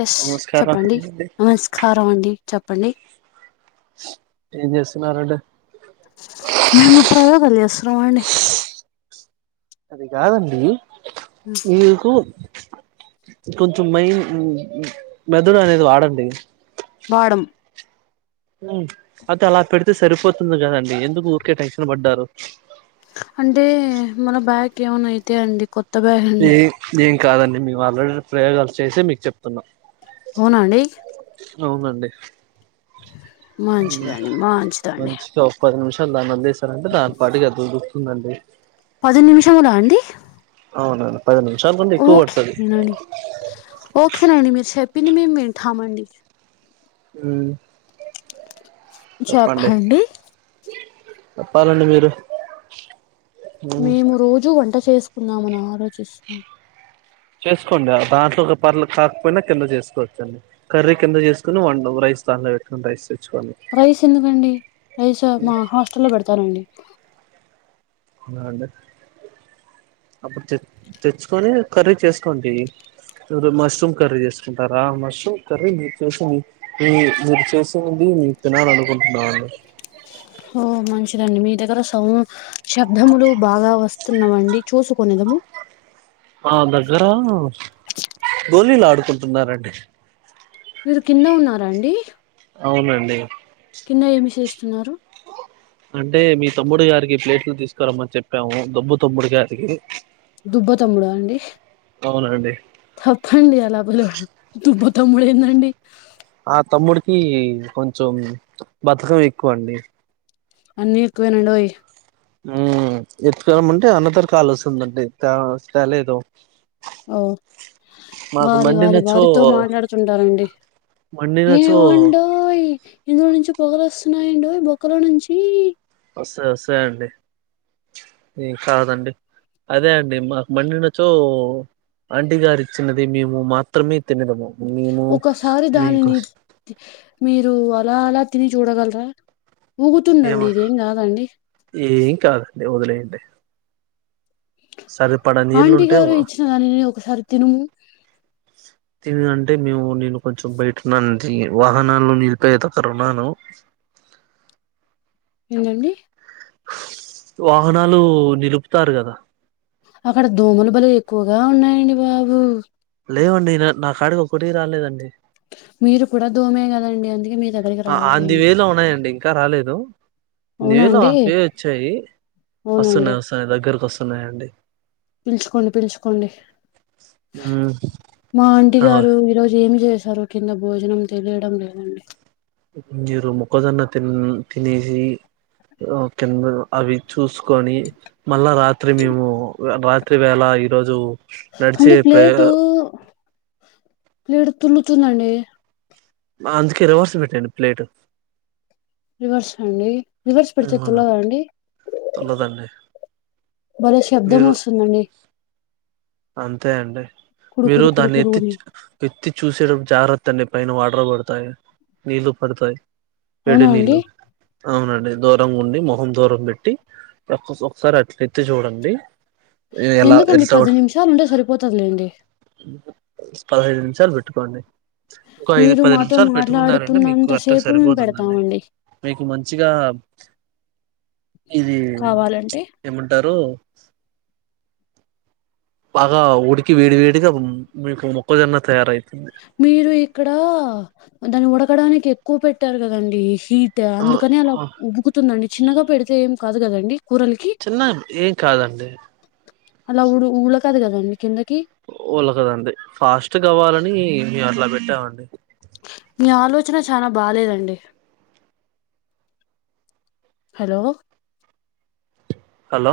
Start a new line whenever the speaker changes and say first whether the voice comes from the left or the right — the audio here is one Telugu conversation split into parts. left: ఎస్
right: నమస్కారం
left: చెప్పండి నమస్కారం అండి చెప్పండి
right: ఏం జేస్తున్నారండి
left: మేము ప్రయోగాల్ చేస్తున్నామండి
right: అది కాదండి ఈకు కొంచెం మెన్ మెదడు అనేది వాడండి
left: వాడం
right: ఉ అదలా పెడితే సరిపోతుంది కదండి ఎందుకు ఊరికే టెన్షన్ పడ్డారు
left: అంటే మన బ్యాక్ ఏమనాయితే అండి కొత్
right: ఏ ఏం కాదండి మేము ఆల్రెడీ ప్రయోగాలు చేసే మీక్ చెప్తున్నాం
left: అవున అండి
right: అవునండి ఊ
left: మంచిదండి మంచిదండి
right: మంచిగా పది నిమిషాలు దాన్నోదిలేసారంటే దాని పాటిగాది దుకుతుందండి
left: పది నిమిషములా అండి
right: అవునండి పదిమిషాల కన్నా ఎక్కువ పట్టదు
left: ఓకేనండి ఓకేనండి మీరు చెప్పింది మేం వింటామండి
right: ఊ
left: ఇ
right: చెప్పండి చెప్పాలండి మీరు
left: మేము రోజూ వంట చేస్కుందామని ఆలోచిస్
right: చేస్కోండి ఆ దాంట్లో ఒక పర్లు కాకపోయినా కింద చేసుకోవచ్చ అండి కర్రీ కింద చేస్కుని వండవు రైస్ తాన్లో పెట్ మనం రైస్ తెచ్చుకోవాలి
left: రైస్ ఎందుకండి రైస్ ఆ మా హాస్టల్ లో పెడతనండి
right: ఆ అండి అప్పుడు తె తెచ్చుకొని కర్రీ చేస్కోండి మీరు మష్రూమ్ కర్రీ చేసుకుంటారా మష్రూమ్ కర్రీ మీరు చేసింది మీ మీరు చేసింది నేను తినాలనుకుంట్ న్నాను
left: ఓ మంచిదండి మీ దగ్గర సౌ శబ్దములు బాగా వస్తున్నావండి చూసుకోనేదము
right: నా దగ్గర గోళీలాడుకుంటున్నారండి
left: మీరు కింద ఉన్నారా అండి
right: అవునండి
left: కింద ఏమి చేస్తున్నారు
right: అంటే మీ తమ్ముడు గారికి ప్లేట్లు తీసుకురమ్మని చెప్పాము దబ్బు తమ్ముడు గారికి
left: దుబ్బ తమ్ముడాఅండి
right: అవునండి
left: తప్పండి అలా పిలవడం దుబ్బ తమ్ముడేందండి
right: ఆ తమ్ముడికి కొంచెం బతకడం ఎక్కువండి
left: అన్నీ ఎక్కువేనండోయ్
right: ఊ ఇద్దరం ఉంటే అన్నదర కాల్సుందండి ఇట్ట తెలేదు
left: ఓ వారి వారి
right: మండినచో
left: వారితో మాట్లాడుతుంటారండి
right: మండినచో
left: ఏవండు ఓయ్ ఇందులో నుంచి పొగలు వస్తున్నాయండోయ్ బొక్కలో నుంచి
right: వస్తాయి వస్తాయి అండి కాదండి అదే అండి మాకు మండినచో ఆంటీ గారి ఇచ్చినది మేము మా మాత్రమే తినదము మేము
left: ఒకసారి
right: మీకు
left: దానిని మీరు అలా అలా తిని చూడగలరా
right: ఏమ
left: ఊగుతుందండి ఇదేం కాదండి
right: ఏం కాదండి వదిలేయండి సరిపడా
left: ఆంటీ
right: నీళ్లుంటే
left: గారు ఇచ్చిన దాని ఒకసారి తినుము
right: ఏదైనా అంటే మేము నేను కొంచెం బయట న వాహనాల్లో నిలిపోయే దగ్ర ఉన్నాను
left: ఏందండి
right: వాహనాలు నిలుపుతారు కదా
left: అక్కడ దోమలు బలు ఎక్కువగా ఉన్నాయండి బాబు
right: లేవండి నా నా కాడికి ఒకటి రాలేదండి
left: మీరు కూడా దోమే కదండి అందుకే మీ దగ్
right: ఆ అంది వేలో ఉన్నాయండి ఇంకా రాలేదు
left: అవునా
right: నియర్లీ
left: అండి
right: హాఫ్ వే వచ్చాయి
left: అవునండి
right: వస్తున్నాయి వస్తున్నాయి దగ్గరకు వస్తున్నాయండి
left: పిలుచుకోండి పిలుచుకోండి
right: మ్మ్
left: మా ఆంటి
right: ఆ
left: గారు ఈరోజు ఏమి చేశారు కింద భోజనం తెలియడం లేదండి
right: మీరు మొక్కజొన్న తిన్ తినేసి ఓ కింద అవి చూసుకొని మళ్ళా రాత్రి మేము రాత్రి వేళ ఈరోజు నడిచే
left: అంటే
right: ప్ర
left: ప్లేటు ప్లేట్ తులుతుందండి
right: అందుకే రివర్స్ పెట్టండి ప్లేట్
left: రివర్స్ అండి రివర్స్ పెడితే తులగా అండి
right: తెలువదండి
left: మరో శబ్దం వస్తుందండి
right: అంతే అండి
left: కుడు
right: మీరు
left: కుడు కుడు
right: దాన్ని
left: కుడు
right: ఎత్తిచ్
left: అని
right: పెత్తి చూసేట జాగ్రత్త అండి పైన వాటర్ పడతాయి నీళ్లు పడతాయి వేడి
left: అవునా
right: నీళ్లు
left: అండి
right: అవునండి దూరంగా ఉండి మొహం దూరం పెట్టి ఒక్క ఒకసారి అట్ల ఎత్తి చూడండి ఎలా
left: ఎందుకండి
right: ఎట్లా
left: పది నిమిషాలు ఉండే సరిపోతదిలేండి
right: పదహైదు నిమిషాలు పెట్టుకోండి ఇంకో ఐదు
left: మీరు
right: పది
left: మాతో
right: నిమిషాలు పెట్టుకున్నారంటే మీకు
left: మాట్లాడుతున్నంత
right: అట్ట
left: సేపు మేము
right: సరిపోతుందండి
left: పెడతామండి
right: మీకు మంచిగా ఉమ్
left: కావాలంటే
right: ఏమంటారు బాగా ఉడికి వేడి వేడిగా మీకు మొక్కజొన్న తయారైతుంది
left: మీరు ఇక్కడ దాన్ని ఉడకడానికి ఎక్కువ పెట్టారు కదండి హీ ట్
right: ఆ
left: అందుకని అలా
right: ఆ
left: ఉబుకుతుందండి చిన్నగా పెడితే ఏం కాదు కదండి కూరలు
right: తిన్నాను ఏం కాదండి
left: అలా ఊ ఊలకదు కదండి కిందకి
right: ఉలకదండి ఫాస్ట్ కావాలని అట్లా పెట్టామండి
left: మీ ఆలోచన చాలా బాలేేదండి హలో
right: హలో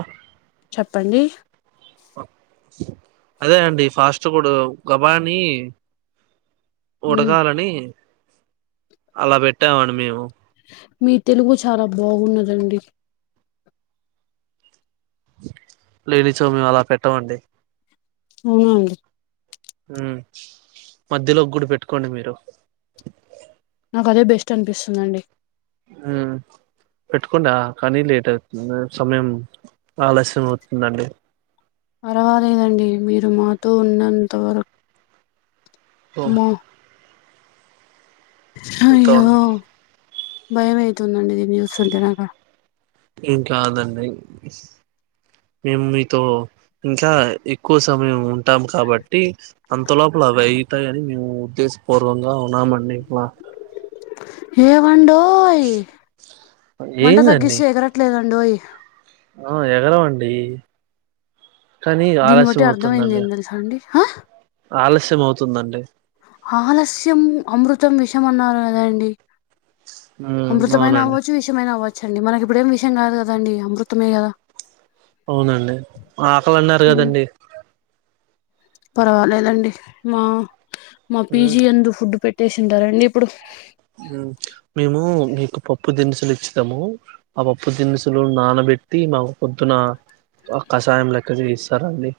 left: చెప్పండి
right: అదే అండి ఫాస్ట్ ఫుడ్ గబానీ
left: హ్మ్.
right: ఉడకాలని అలా పెట్టాం అని మేము
left: మీ తెలుగు చాలా బాగున్నదండి
right: లేనిచో మేము అలా పెట్టమండి
left: అవునండి
right: మ్మ్ మధ్యలో గుడి పెట్టుకోండి మీరు
left: నాకు అదే బెస్ట్ అనిపిస్తుందండి
right: మ్మ్ పెట్టుకోండా కానీ లేట్ అవుతుంది సమయం ఆలస్యం అవుతుందండి
left: పర్వాలేదండి మీరు మాతో ఉన్నంత వర
right: ఓ
left: మ్మో
right: ఒక్
left: అయ్యో భయం అయితుందండి దీని చూస్తుంటే నాకు
right: ఎంకాదండి మేము మీతో ఇంకా ఎక్కువ సమయం ఉన్ ఉంటాం కాబట్టి అంతలోపుల అది అయి ఉంటాయి గాని మేము ఉద్దేశపూర్వంగా ఉన్నామండి ఇట్లా
left: ఏవండోయ్ మంట
right: ఏందండి
left: తగ్గిస్తే ఎగరట్లేదన్డోయ్
right: ఆ ఎగరవండి కానీ
left: దీన్ని బట్టి
right: ఆలస్యం
left: అర్థమైంది
right: అవుతుందండి
left: ఏం తెలుసా అండి ఆ
right: ఆలస్యం అవుతుందండి
left: ఆలస్యం అమృతం విషమన్నారు కదా అండి
right: ఉమ్
left: అమృతమయినా
right: అవునండి
left: అవ్వచ్చు విష ఏమైనా అవ్వచ్చు అండి మనకి ఇప్పుడేం విషం కాదు కద అండి అమృతమే కదా
right: అవునండి ఆకలి అన్నారు
left: హ్మ్.
right: కదండి
left: పర్వాలేదండి మా మా
right: ఉమ్
left: పీజీ యందు ఫుడ్ పె ట్టేసింటారండి ఇప్పుడు
right: మ్మ్ మేము మీకు పప్పు దినుసులు ఇచ్చినాము ఆ పప్పు దినుసులు నానబెట్టి మా పొద్దున ఆ కషాయం లెక్క చేయిస్తారండి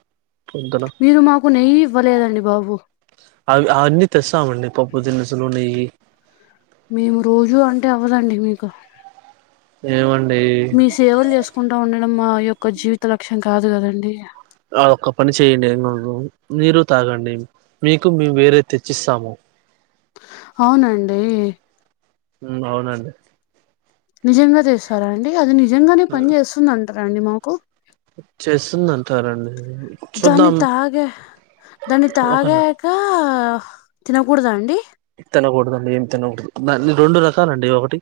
right: పొద్దున
left: మీరు మాకు నెయ్యి ఇవ్వలేదండి బాబు
right: అవి అన్నీ తెస్తామండి పప్పు దినుసులు నెయ్యి
left: మేము రోజు అంటే అవ్వదండి మీకు
right: ఏమండి
left: మీ సేవలు చేసుకుంటూ ఉండడం మా యొక్క జీవిత లక్ష్యం కాదు కదండి
right: ఆ ఒక్క పని చేయండి ను ను మీరు తాగండి మీకు మేము వేరేది తెచ్చిస్తాం
left: అవునండి
right: మ్మ్ అవునండి
left: నిజంగా తెస్తారా అండి అది నిజంగానే పని చేస్తుంది అంటారా అండి మాకు
right: చేస్తుంది అంటారండి
left: దాన్ని తాగ దాన్ని
right: ఒకనా
left: తాగాక తినకూడదా అండి
right: తినకూడదు అండి ఏమి తినకూడదు దాన్ని రెండు రకాలండి ఒకటి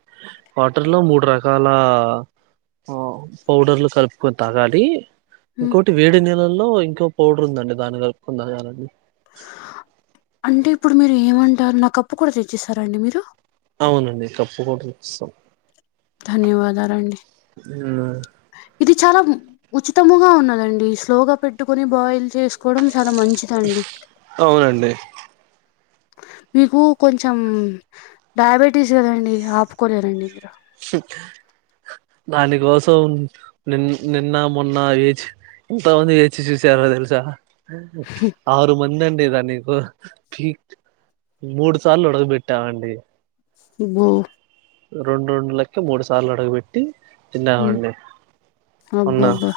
right: వాటర్ లో మూడు రకాల ఆ పౌడర్లు కలుపుకొని తాగాలి
left: మ్
right: ఇంకోటి వేడి నీళల్లో ఇంకో పౌడర్ ఉందండి దాన్ని కలుపుకొని తాగాలి
left: అంటే ఇప్పుడు మీరు ఏమంటారు నా కప్పు కూడా తెచ్చిస్తారా అండి మీరు
right: అవునండి కప్పు కూడా తెచ్చి ఇస్తాం
left: ధన్యవాదాలండి
right: మ్
left: ఇది చాలా ఉచితముగా ఉన్నదండి స్లోగా పెట్టుకుని బాయిల్ చేసుకోవడం చాలా మంచి దండి
right: అవునండి
left: మీకు కొంచెం డయాబెటీస్ కదండి ఆపుకోలేరండి
right: దానికోసం నిన్ నిన్న మొన్న వేచి ఎంతమంది వేచి చూసారు తెల్సా ఆరు మందండి ఇదా నీకు మూడు సార్లు ఉడగబెట్టావండి
left: అబో
right: రెండు రెండు లక్క మూడు సార్లు అడగ
left: హ్మ్.
right: తిన్నావండి ఉన్నా
left: అబ్బబ్బా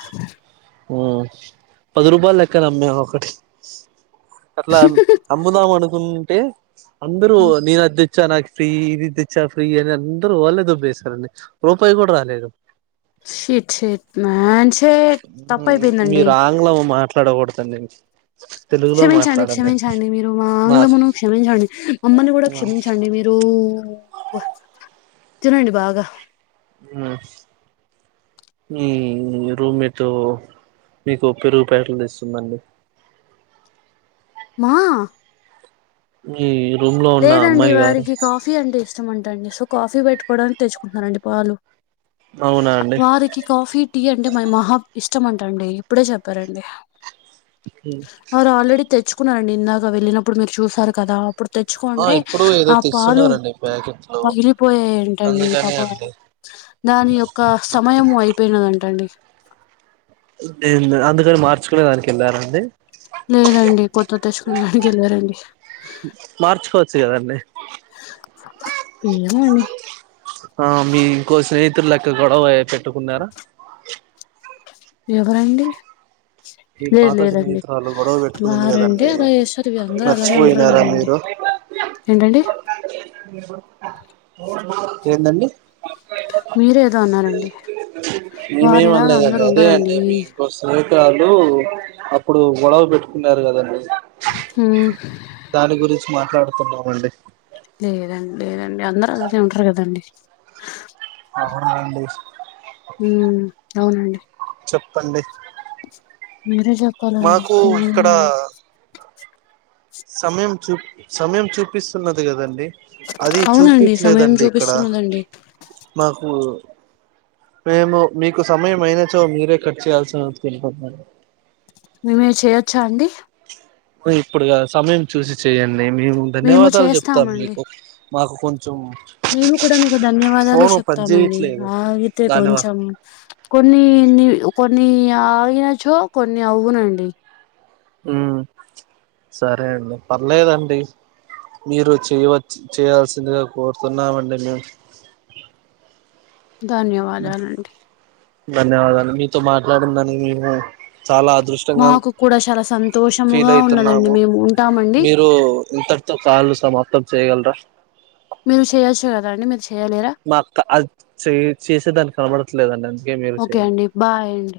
right: పది రూపాయలు లెక్కనమ్మే ఒకటి అట్లా అమ్ముదాం అనుకుంటే అందరూ నేను అది తెచ్చా నాకు ఫ్రీ ఇది తెచ్చా ఫ్రీ అని అందరు వాళ్లేే దొబ్బే సారు అండి రూపాయి కూడా రాలేదు
left: షిట్ షిట్ మ్యాన్ షిట్ తప్పయిపోయిందండి
right: మీరు ఆంగ్లం మాట్లా డ కూడదు అండి
left: క్షమించండి క్షమించండి మీరు మా ఆంగ్లమును క్షమించండి మమ్మల్ని కూడా క్షమిం చండి మీరు తినండి బాగా
right: ఉ మీ రూమ్ మీట్ మీకు పెరుగు ప్యాకెట్లు తెస్తుందండి
left: మా
right: మీ రూమ్ లో ఉన్న
left: లేదండి
right: అమ్మాయి గారు
left: వారికి కాఫీ అంటే ఇష్టం అంట అండి సో కాఫీ పెట్టుకోవడానికి తెచ్చుకుంటున్నారండి పాలు
right: అవునా అండి
left: వారికి కాఫీ టీ అంటే మరి మహా ఇష్టం అంటండి ఇప్పుడే చెప్పారండి వారు ఆల్రెడీ తెచ్చుకున్నారండి ఇందాక వెళ్ళినప్పుడు మీరు చూసారు కదా అప్పుడు
right: ఆ
left: తెచ్చుకుంటే
right: ఇప్పుడు ఏదో
left: ఆ పాలు
right: తెస్తున్నారండి ప్యాకెట్ లో
left: పగిలిపోయాయి అంటండి
right: అందుకని
left: పాపం
right: అండి
left: దాని యొక్క సమయము అయిపోయినదంటండి
right: అందుకని మార్చుకునే దానికి వెళ్ళారండి
left: లేదండి కొత్తది తెచ్చుకోవడానికి వెళ్ళారండి
right: మార్చుకోవచ్చు కదండి
left: ఏమో అండి
right: ఆ మీ ఇంకో స్నేహితులు లెక్క గొడవ పెట్టుకున్నారు
left: ఎవరండి
right: ఈ
left: లేదు
right: పాత
left: లేదండి
right: స్నేహితురాలు గొడవ పెట్టుకునింది
left: వారంటే
right: కదండి
left: అలా చేస్తారు ఇగ అందరూ అలానే ఉండరు
right: మర్చిపోయినారా
left: కదండీ
right: మీరు
left: ఏంటండి
right: ఏందండి
left: మీరేదో అన్నారండి వారు
right: మేమేమి
left: ఇలాగ
right: అనలేదండి
left: అందరు
right: అదే అండి
left: ఉండరండి
right: మీ ఇంకో స్నేహితురాలు అప్పుడు గొడవలు పెట్టుకున్నారు కదండి
left: హ
right: దాని గురించి మాట్లాడుతున్నామండి
left: లేదండి లేదండి అందరు అలానే ఉండరు కదండీ
right: అవునా అండి
left: ఉం అవునండి
right: చెప్పండి
left: మీరే చెప్పాలండి
right: మాకు ఇక్కడ
left: ఉమ్,
right: సమయం చూ సమయం చూపిస్తున్నది కదండి అది
left: అవునండి సమయం
right: చూపయట్లేదండి ఇక్కడ
left: చూపిస్తున్నదండి
right: నాకు మేము మీకు సమయం అయిన చో మీరే కట్ చేయయాల్సికుంటున్నాము
left: మేమే చేయొచ్చా అండి
right: ఇప్పుడుగాదు సమయం చూసి చెయండి మేము ధన్యవాదాలు చెప్తాం మీకు మాకు కొంచెం
left: మేము కూడా మీకు ధన్యవాదాలు
right: ఫోను పని
left: చెప్తామండి
right: చేయట్లేదు
left: ఆగితే
right: దానివ
left: కొంచెం కొన్నిన్ని కొన్ని ఆగినచో కొన్ని అవునండి
right: ఉం సరే అండి పర్లేదండి మీరు చేయవచ్చ చేయాల్సిందిగా కోరుతున్నామండి మేము
left: ధన్యవాదాలండి
right: ధన్యవాదాలు మీతో మాట్లాడినీ దానికి మేము చాలా అదృష్టం
left: మాకు కూడా చాలా
right: ఫీల్
left: సంతోషముగా ఉన్నదండి
right: అయితున్నాము
left: మేము ఉంటామండి
right: మీరు ఇంత కాల్ సమాప్తం చేయగలరా
left: మీరు చేయొచ్చు కదా అండి మీరు చేయ్యలేరా
right: మా అక్క అది చే చేసేదాన్ని కనపడట్లేదండి అందుకే మీరు
left: ఓకే
right: చెయండి
left: అండి బాయ్ అండి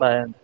right: బాయండి